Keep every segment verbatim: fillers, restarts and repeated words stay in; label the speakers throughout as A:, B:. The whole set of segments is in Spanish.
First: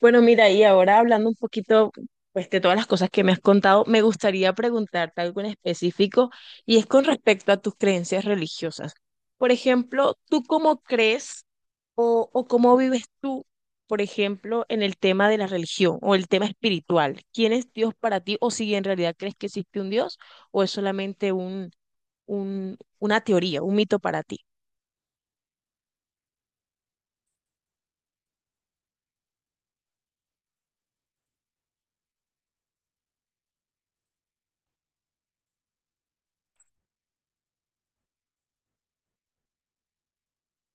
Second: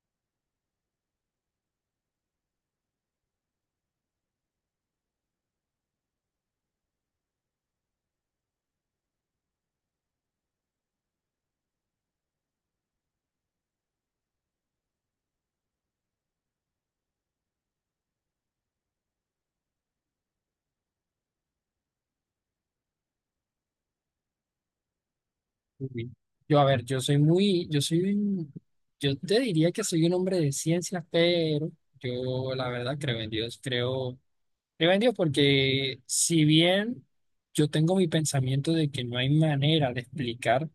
A: Bueno, mira, y ahora hablando un poquito pues, de todas las cosas que me has contado, me gustaría preguntarte algo en específico y es con respecto a tus creencias religiosas. Por ejemplo, ¿tú cómo crees o, o cómo vives tú, por ejemplo, en el tema de la religión o el tema espiritual? ¿Quién es Dios para ti o si en realidad crees que existe un Dios o es solamente un, un, una teoría, un mito para ti?
B: Uy. Yo, a ver, yo soy muy, yo soy un- yo te diría que soy un hombre de ciencias, pero yo la verdad creo en Dios, creo, creo en Dios porque si bien yo tengo mi pensamiento de que no hay manera de explicar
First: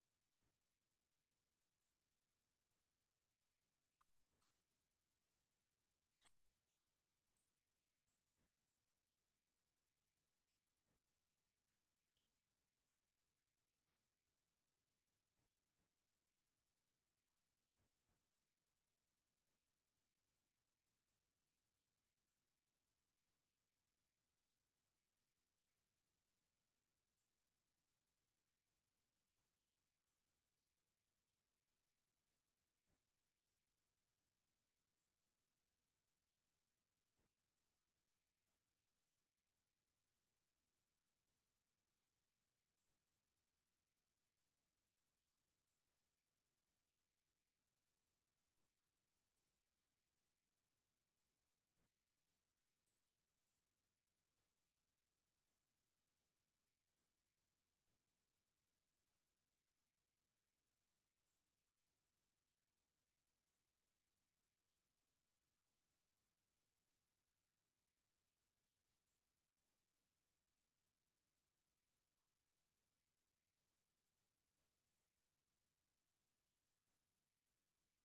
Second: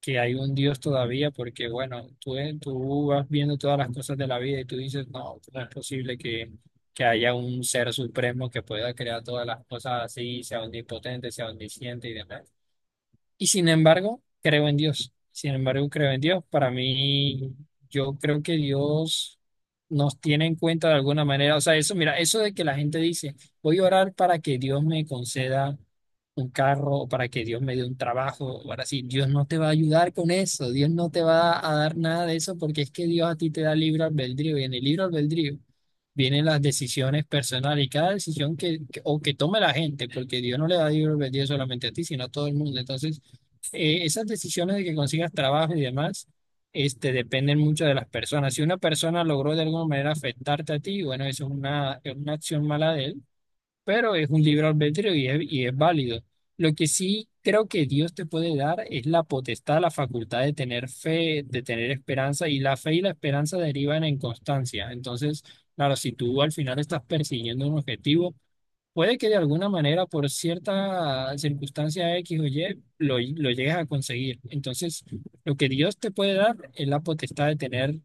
B: que hay un Dios todavía, porque bueno, tú, tú vas viendo todas las cosas de la vida y tú dices, no, no es posible que, que haya un ser supremo que pueda crear todas las cosas así, sea omnipotente, sea omnisciente y demás. Y sin embargo, creo en Dios. Sin embargo, creo en Dios. Para mí, yo creo que Dios nos tiene en cuenta de alguna manera. O sea, eso, mira, eso de que la gente dice, voy a orar para que Dios me conceda un carro o para que Dios me dé un trabajo. Ahora sí, Dios no te va a ayudar con eso. Dios no te va a dar nada de eso porque es que Dios a ti te da libre albedrío. Y en el libre albedrío vienen las decisiones personales y cada decisión que, que- o que tome la gente, porque Dios no le da libre albedrío solamente a ti, sino a todo el mundo. Entonces, eh, esas decisiones de que consigas trabajo y demás, este, dependen mucho de las personas. Si una persona logró de alguna manera afectarte a ti, bueno, eso es una, es una acción mala de él, pero es un libre albedrío y es, y es válido. Lo que sí creo que Dios te puede dar es la potestad, la facultad de tener fe, de tener esperanza, y la fe y la esperanza derivan en constancia. Entonces, claro, si tú al final estás persiguiendo un objetivo, puede que de alguna manera, por cierta circunstancia X o Y, lo, lo llegues a conseguir. Entonces, lo que Dios te puede dar es la potestad de tener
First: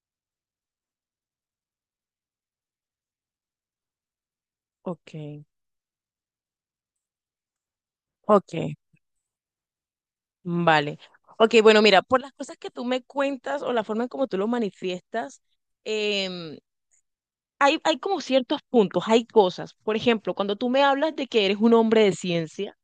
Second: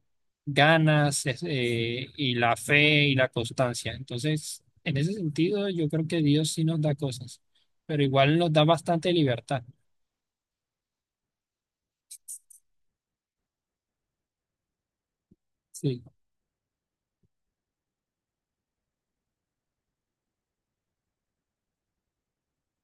B: ganas, es- eh, y la fe y la constancia. Entonces, en ese
A: Ok.
B: sentido, yo creo que Dios sí nos da cosas, pero igual nos
A: Ok.
B: da bastante libertad.
A: Vale. Ok, bueno, mira, por las cosas que tú me cuentas o la forma en como tú lo manifiestas,
B: Sí,
A: em, hay, hay como ciertos puntos, hay cosas. Por ejemplo, cuando tú me hablas de que eres un hombre de ciencia,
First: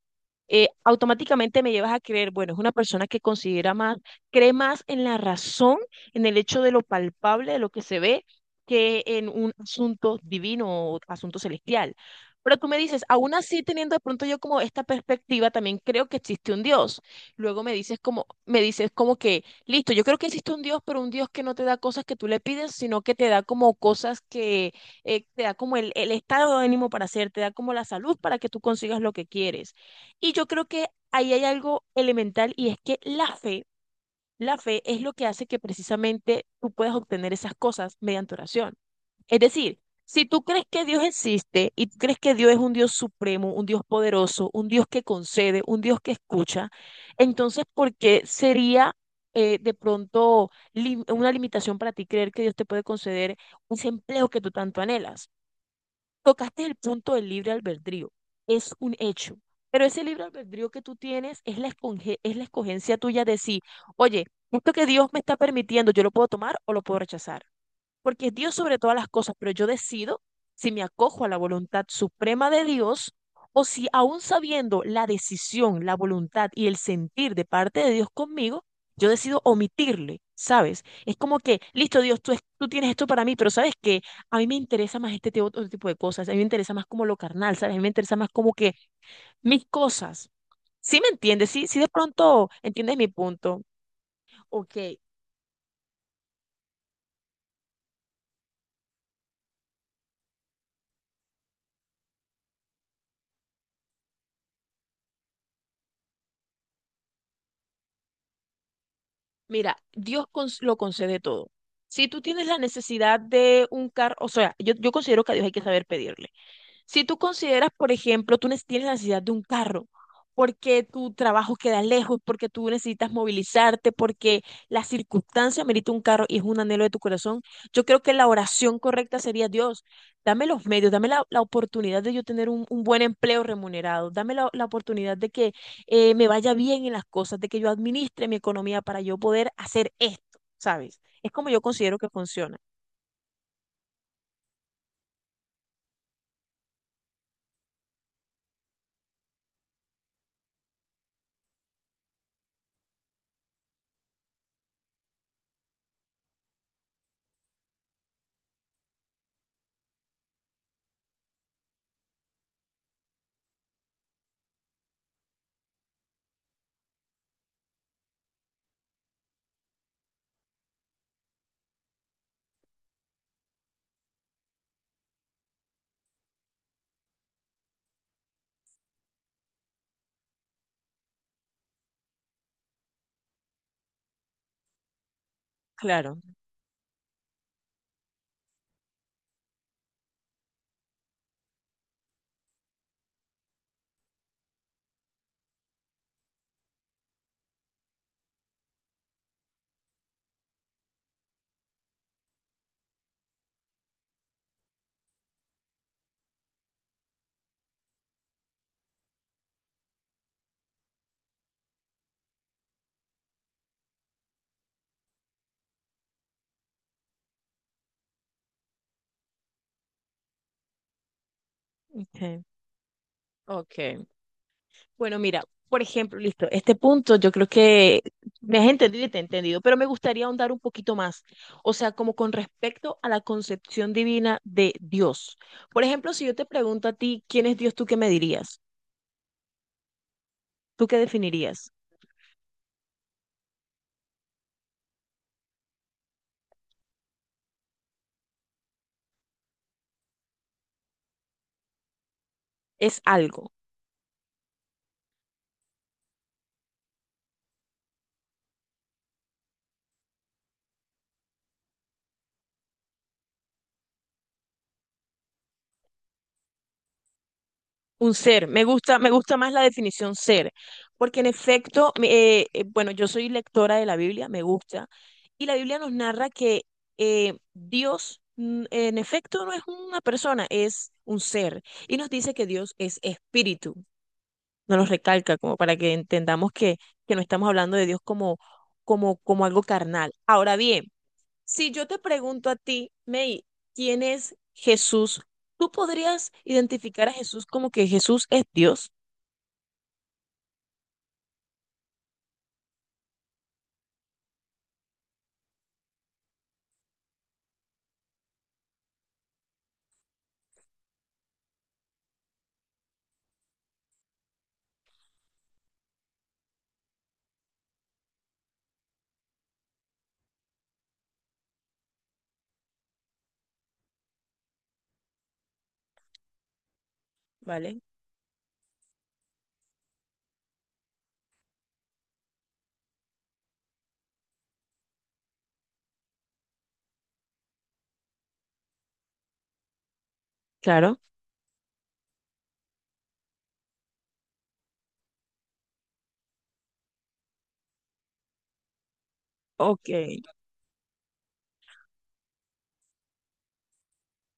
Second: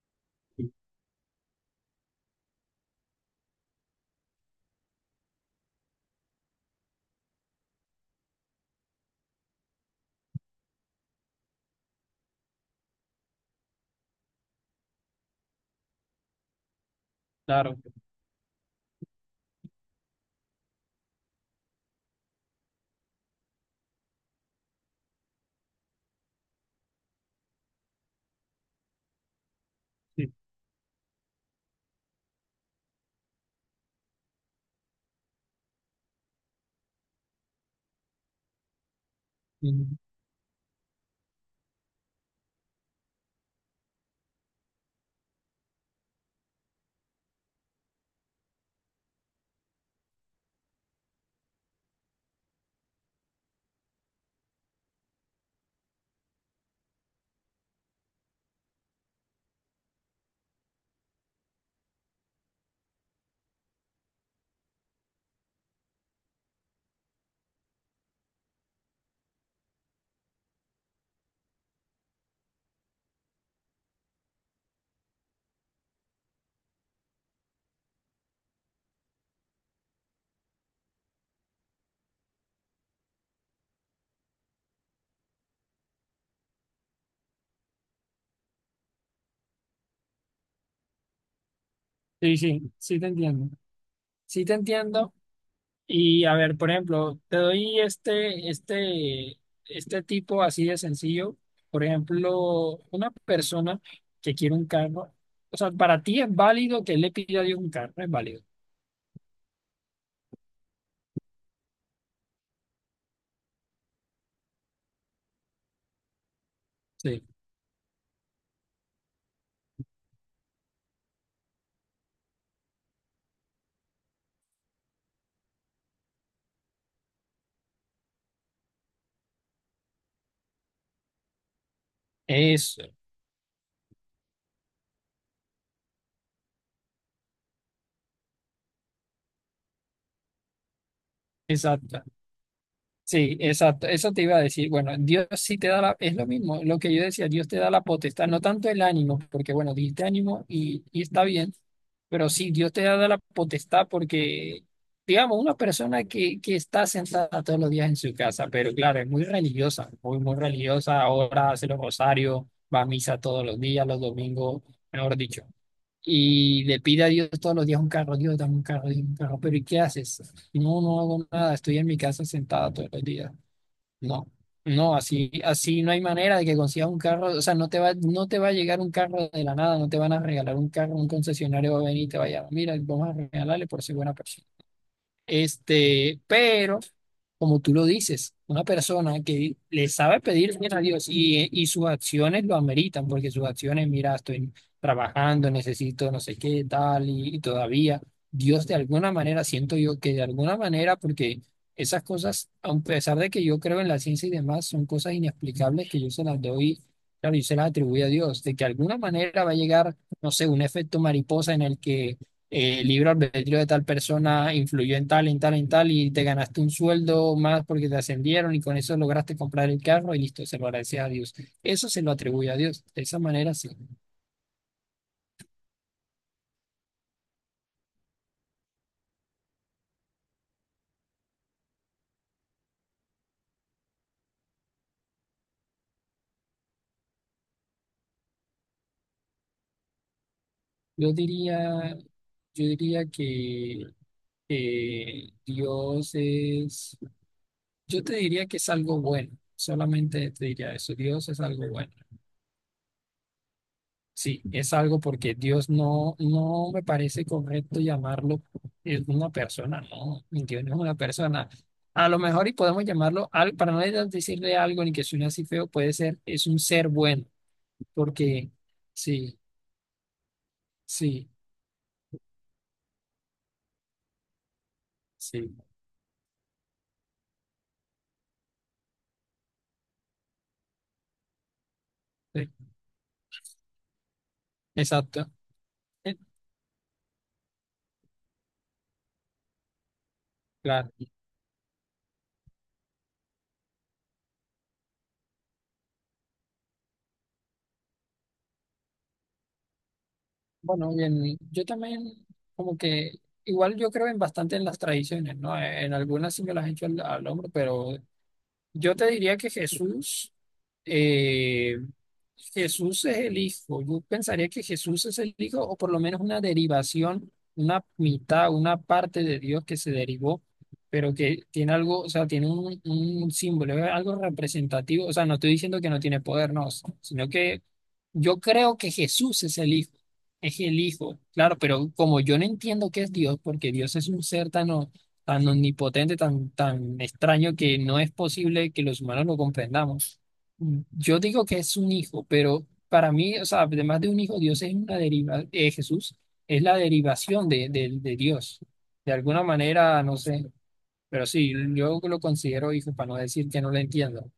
A: eh, automáticamente me llevas a creer, bueno, es una persona que considera más, cree más en la razón, en el hecho de lo palpable, de lo que se ve, que en un asunto divino o asunto celestial. Pero tú me dices, aún así teniendo de pronto yo como esta perspectiva, también creo que existe un Dios. Luego me
B: claro.
A: dices como, me dices como que, listo, yo creo que existe un Dios, pero un Dios que no te da cosas que tú le pides, sino que te da como cosas que eh, te da como el, el estado de ánimo para hacer, te da como la salud para que tú consigas lo que quieres y
B: Sí,
A: yo creo que ahí hay algo elemental y es que la fe, la fe es lo que hace que precisamente tú puedas obtener esas cosas mediante oración. Es decir, si tú crees que Dios existe y tú crees que Dios es un Dios supremo, un Dios poderoso, un Dios que concede, un Dios que escucha, entonces, ¿por qué sería eh, de pronto lim- una limitación para ti creer que Dios te puede conceder ese empleo que tú tanto anhelas? Tocaste el punto del libre albedrío. Es un hecho. Pero ese libre albedrío que tú tienes es la esconge- es la escogencia tuya de sí. Oye, esto que Dios me está permitiendo, yo lo puedo tomar o lo puedo rechazar porque es Dios sobre todas las cosas, pero yo decido si me acojo a la voluntad suprema de Dios o si aún sabiendo la decisión, la voluntad y el sentir de parte de Dios conmigo, yo decido omitirle, ¿sabes? Es como que, listo, Dios, tú, es- tú tienes esto para mí, pero ¿sabes que a mí me interesa más este te- otro tipo de cosas, a mí me interesa más como lo carnal, ¿sabes? A mí me interesa más como que mis cosas. ¿Sí me entiendes? ¿Sí, sí de
B: sí,
A: pronto
B: sí,
A: entiendes
B: sí te
A: mi
B: entiendo.
A: punto?
B: Sí te
A: Ok,
B: entiendo. Y a ver, por ejemplo, te doy este, este, este tipo así de sencillo. Por ejemplo, una persona que quiere un carro, o sea, para ti es válido que él le pida a Dios un carro, es válido.
A: mira, Dios cons- lo concede todo. Si tú tienes la necesidad de un carro, o sea, yo, yo considero que a Dios hay que saber pedirle. Si tú
B: Sí.
A: consideras, por ejemplo, tú nes- tienes la necesidad de un carro, porque tu trabajo queda lejos, porque tú necesitas movilizarte, porque la circunstancia merita un carro y es un anhelo de tu corazón, yo creo que la oración correcta sería, Dios, dame los medios, dame la, la oportunidad de yo tener un, un
B: Eso,
A: buen empleo remunerado, dame la, la oportunidad de que eh, me vaya bien en las cosas, de que yo administre mi economía para yo poder hacer esto, ¿sabes? Es como yo considero
B: exacto.
A: que funciona.
B: Sí, exacto. Eso te iba a decir. Bueno, Dios sí te da la, es lo mismo, lo que yo decía, Dios te da la potestad, no tanto el ánimo, porque bueno, dijiste ánimo y, y está bien, pero sí, Dios te da la potestad porque, digamos, una persona que, que está sentada todos los días en su casa, pero claro, es muy religiosa, muy, muy religiosa, ahora hace los rosarios, va a misa todos los días, los domingos, mejor dicho, y le pide a Dios todos los días un carro, Dios, dame un carro, Dios, un carro, pero ¿y qué haces? No, no hago nada, estoy en mi casa sentada todo el día. No, no, así, así no hay manera de que consigas un carro, o sea, no te va, no te va a llegar un carro de la nada, no te van a regalar un carro, un concesionario va a venir y te va a llamar, mira, vamos a regalarle por ser buena persona.
A: Claro.
B: Este, pero como tú lo dices, una persona que le sabe pedir bien a Dios y, y sus acciones lo ameritan, porque sus acciones, mira, estoy trabajando, necesito no sé qué, tal, y, y todavía Dios de alguna manera, siento yo que de alguna manera, porque esas cosas, a pesar de que yo creo en la ciencia y demás, son cosas inexplicables que yo se las doy, claro, yo se las atribuyo a Dios, de que de alguna manera va a llegar, no sé, un efecto mariposa en el que eh, libre albedrío de tal persona influyó en tal, en tal, en tal, y te ganaste un sueldo más porque te ascendieron y con eso lograste comprar el carro y listo, se lo agradeces a Dios. Eso se lo
A: Ok,
B: atribuye a Dios. De esa manera, sí.
A: ok. Bueno, mira, por ejemplo, listo, este punto yo creo que me has entendido y te he entendido, pero me gustaría ahondar un poquito más, o sea, como con respecto a la concepción divina de Dios. Por ejemplo, si yo te pregunto a ti, ¿quién es Dios? ¿Tú qué me dirías? ¿Tú qué
B: Yo
A: definirías?
B: diría, yo diría que eh, Dios es, yo te diría que es algo bueno. Solamente te diría eso, Dios es algo bueno.
A: Es algo.
B: Sí, es algo porque Dios no, no me parece correcto llamarlo eh, una persona, no, Dios no es una persona. A lo mejor y podemos llamarlo, al- para no de- decirle algo ni que suene así feo, puede ser, es un ser bueno,
A: Un ser,
B: porque
A: me gusta, me gusta
B: sí,
A: más la definición ser, porque en
B: sí,
A: efecto, me- eh, eh, bueno, yo soy lectora de la Biblia, me gusta, y la
B: sí,
A: Biblia nos narra que eh, Dios, mm, en efecto, no es una persona, es un ser, y nos dice que
B: sí,
A: Dios es espíritu, nos lo
B: exacto,
A: recalca como para que
B: eh,
A: entendamos que, que no estamos hablando de Dios como, como, como algo carnal. Ahora bien,
B: claro.
A: si yo te pregunto a ti, May, ¿quién es Jesús? ¿Tú podrías identificar a Jesús como que Jesús es Dios?
B: Bueno, bien, yo también como que, igual yo creo en bastante en las tradiciones, ¿no? En algunas sí me las he hecho al, al hombro, pero yo te diría que Jesús, eh, Jesús es el Hijo. Yo pensaría que Jesús es el Hijo, o por lo menos una derivación, una mitad, una parte de Dios que se derivó, pero que tiene algo, o sea, tiene un, un símbolo, es algo representativo. O sea, no estoy diciendo que no tiene poder, no, sino que
A: ¿Vale?
B: yo creo que Jesús es el Hijo, es el Hijo, claro, pero como yo no entiendo qué es Dios, porque Dios es un ser tan tan omnipotente, tan, tan extraño que no es posible que los humanos lo comprendamos.
A: Claro.
B: Yo digo que es un hijo, pero para mí, o sea, además de un hijo, Dios es una deriva, eh, Jesús es la derivación de, de, de Dios. De alguna
A: Ok.
B: manera, no sé, pero sí, yo lo considero hijo para no decir que no lo entiendo.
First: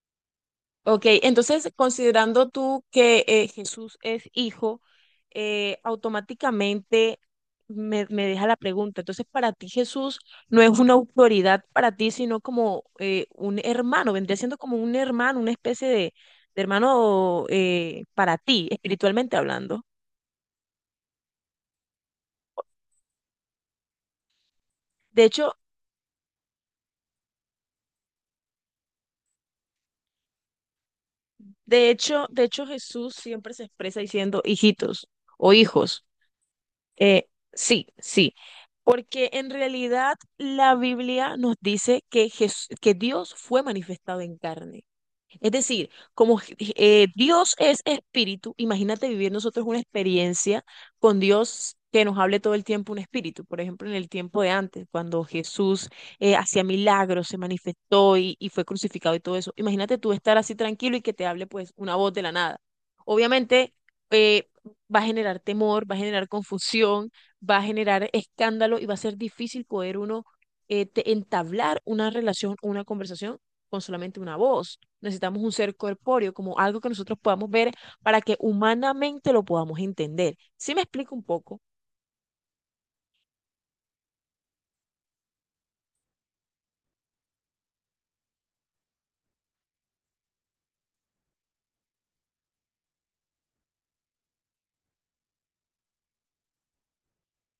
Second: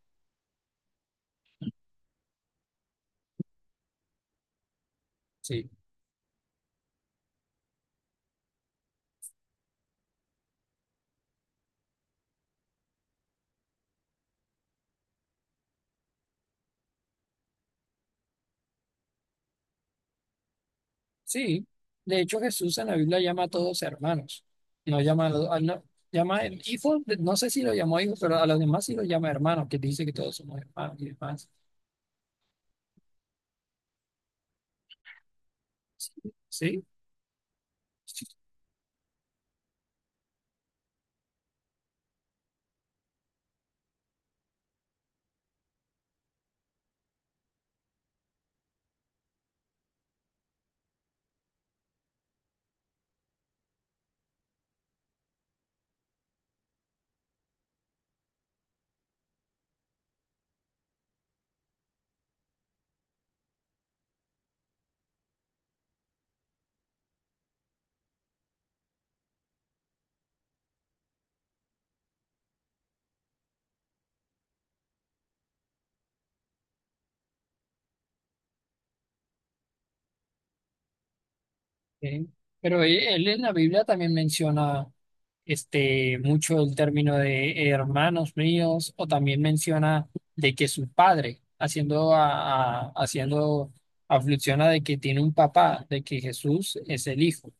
A: Ok, entonces considerando tú que eh, Jesús es hijo,
B: Sí,
A: eh, automáticamente me, me deja la pregunta. Entonces, para ti Jesús no es una autoridad para ti, sino como eh, un hermano, vendría siendo como un hermano, una especie de, de hermano eh, para ti, espiritualmente hablando.
B: sí. De hecho, Jesús en la Biblia llama a todos hermanos. No
A: De
B: llama a los,
A: hecho,
B: a- no, llama el hijo, no sé si lo llamó hijo, pero a los demás sí lo llama hermanos, que dice que todos somos hermanos y demás.
A: de hecho, de hecho Jesús siempre se expresa diciendo hijitos o hijos.
B: Sí, sí.
A: Eh, sí, sí, porque en realidad la Biblia nos dice que, Jes- que Dios fue manifestado en carne. Es decir, como eh, Dios es espíritu, imagínate vivir nosotros una experiencia con Dios que nos hable todo el tiempo un espíritu. Por ejemplo, en el tiempo de antes, cuando Jesús eh, hacía milagros, se manifestó y, y fue crucificado y todo eso. Imagínate tú estar así tranquilo y que te hable pues una voz de la nada. Obviamente eh, va a generar temor, va a generar confusión, va a generar escándalo y va a ser difícil poder uno eh, te- entablar una relación, una conversación con solamente una voz. Necesitamos un ser corpóreo, como algo que nosotros podamos ver para que humanamente lo podamos entender. ¿Sí me explico un poco?
B: Pero él, él en la Biblia también menciona este mucho el término de hermanos míos, o también menciona de que su padre, haciendo a, a- haciendo aflicción a de que tiene un papá, de que Jesús es el hijo.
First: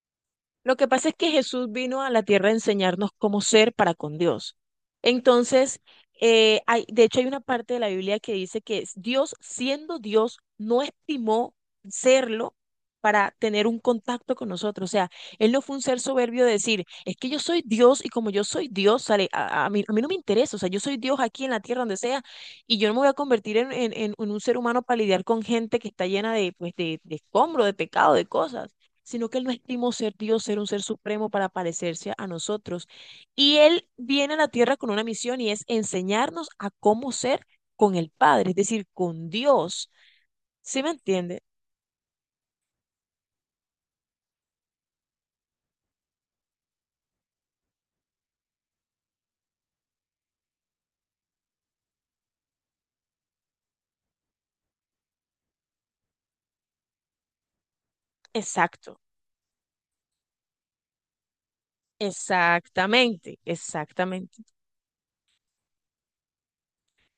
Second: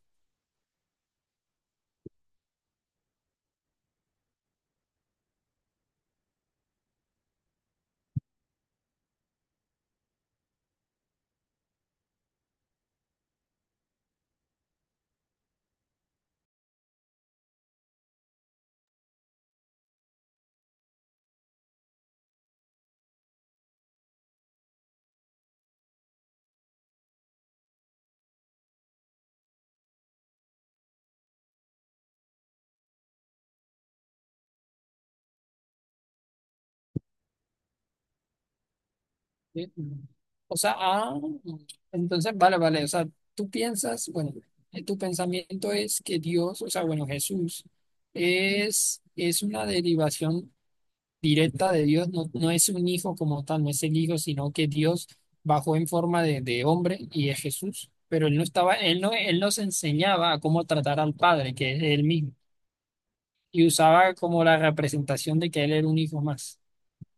A: Lo que pasa es que Jesús vino a la tierra a enseñarnos cómo ser para con Dios. Entonces, eh, hay, de hecho hay una parte de la Biblia que dice que Dios, siendo Dios, no estimó serlo para tener un contacto con nosotros. O sea, Él no fue un ser soberbio de decir, es que yo soy Dios y como yo soy Dios, sale, a, a mí, a mí no me interesa, o sea, yo soy Dios aquí en la tierra, donde sea, y yo no me voy a convertir en, en, en en un ser humano para lidiar con gente que está llena de, pues, de, de escombro, de pecado, de cosas, sino que Él no estimó ser Dios, ser un ser supremo para parecerse a nosotros. Y Él viene a la tierra con una misión y es enseñarnos a cómo ser con el Padre, es decir, con
B: ¿Sí?
A: Dios.
B: O sea,
A: ¿Sí me
B: ah,
A: entiende?
B: entonces vale, vale. O sea, tú piensas, bueno, eh, tu pensamiento es que Dios, o sea, bueno, Jesús es, es una derivación directa de Dios, no, no es un hijo como tal, no es el hijo, sino que Dios bajó en forma de, de hombre y es Jesús. Pero él no estaba,
A: Exacto,
B: él no, él nos enseñaba a cómo tratar al Padre, que es él mismo,
A: exactamente,
B: y usaba
A: exactamente,
B: como la representación de que él era un hijo más.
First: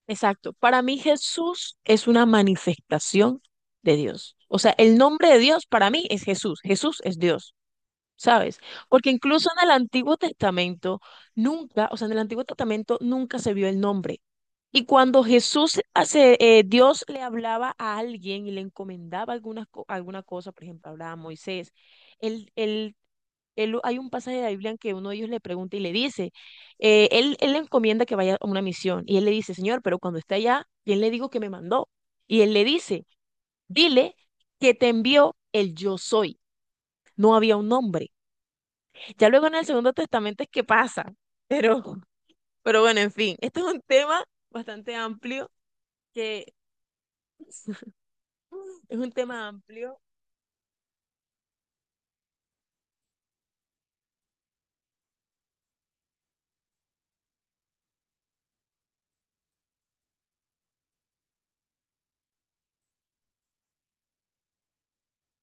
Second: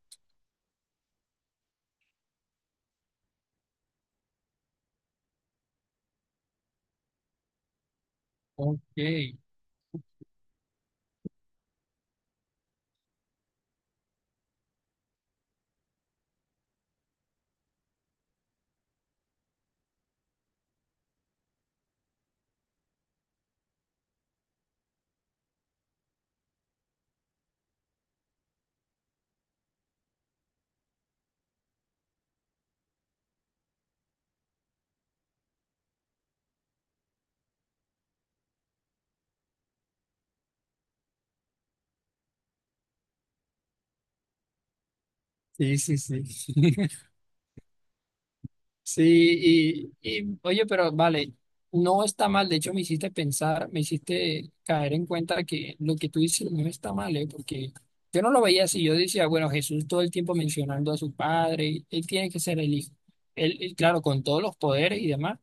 A: exacto. Para mí Jesús es una manifestación de Dios. O sea, el nombre de Dios para mí es Jesús. Jesús es Dios. ¿Sabes?
B: Ok,
A: Porque
B: sí,
A: incluso en el Antiguo Testamento nunca, o sea, en el Antiguo Testamento nunca se vio el nombre, y cuando Jesús, hace- eh, Dios le hablaba a alguien y le encomendaba algunas co- alguna cosa, por ejemplo, hablaba a Moisés, él, él, él- hay un pasaje de la Biblia en que uno de ellos le pregunta y le dice, eh, él, él le encomienda que vaya a una misión y él le dice, Señor, pero cuando esté allá, ¿quién le digo que me mandó? Y él le dice, dile que te envió el yo soy. No había un nombre. Ya luego en el Segundo Testamento es que pasa, pero, pero bueno, en fin, este es un tema bastante amplio
B: sí,
A: que...
B: sí.
A: es un tema
B: Sí,
A: amplio,
B: y, y, oye, pero vale, no está mal, de hecho me hiciste pensar, me hiciste caer en cuenta que lo que tú dices no está mal, ¿eh? Porque yo no lo veía así, yo decía, bueno, Jesús todo el tiempo mencionando a su padre, él tiene que ser el hijo, él, él, claro, con todos los poderes y demás,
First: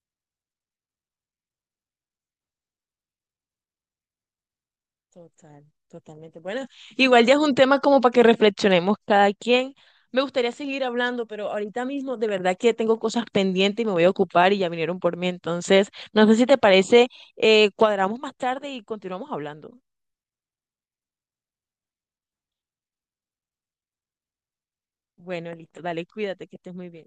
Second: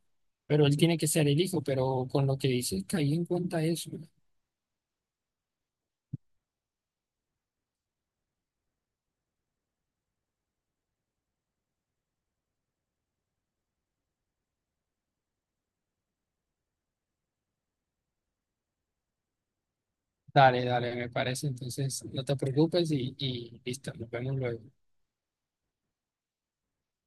B: pero él tiene que ser el hijo, pero con lo que dices caí en cuenta eso.
A: total, totalmente. Bueno, igual ya es un tema como para que reflexionemos cada quien. Me gustaría seguir hablando, pero ahorita mismo de verdad que tengo cosas pendientes y me voy a ocupar y ya vinieron por mí. Entonces, no sé si te parece, eh, cuadramos más tarde y continuamos hablando.
B: Dale, dale, me parece, entonces no te preocupes y, y listo, nos vemos luego.
A: Bueno, listo, dale, cuídate, que estés muy bien.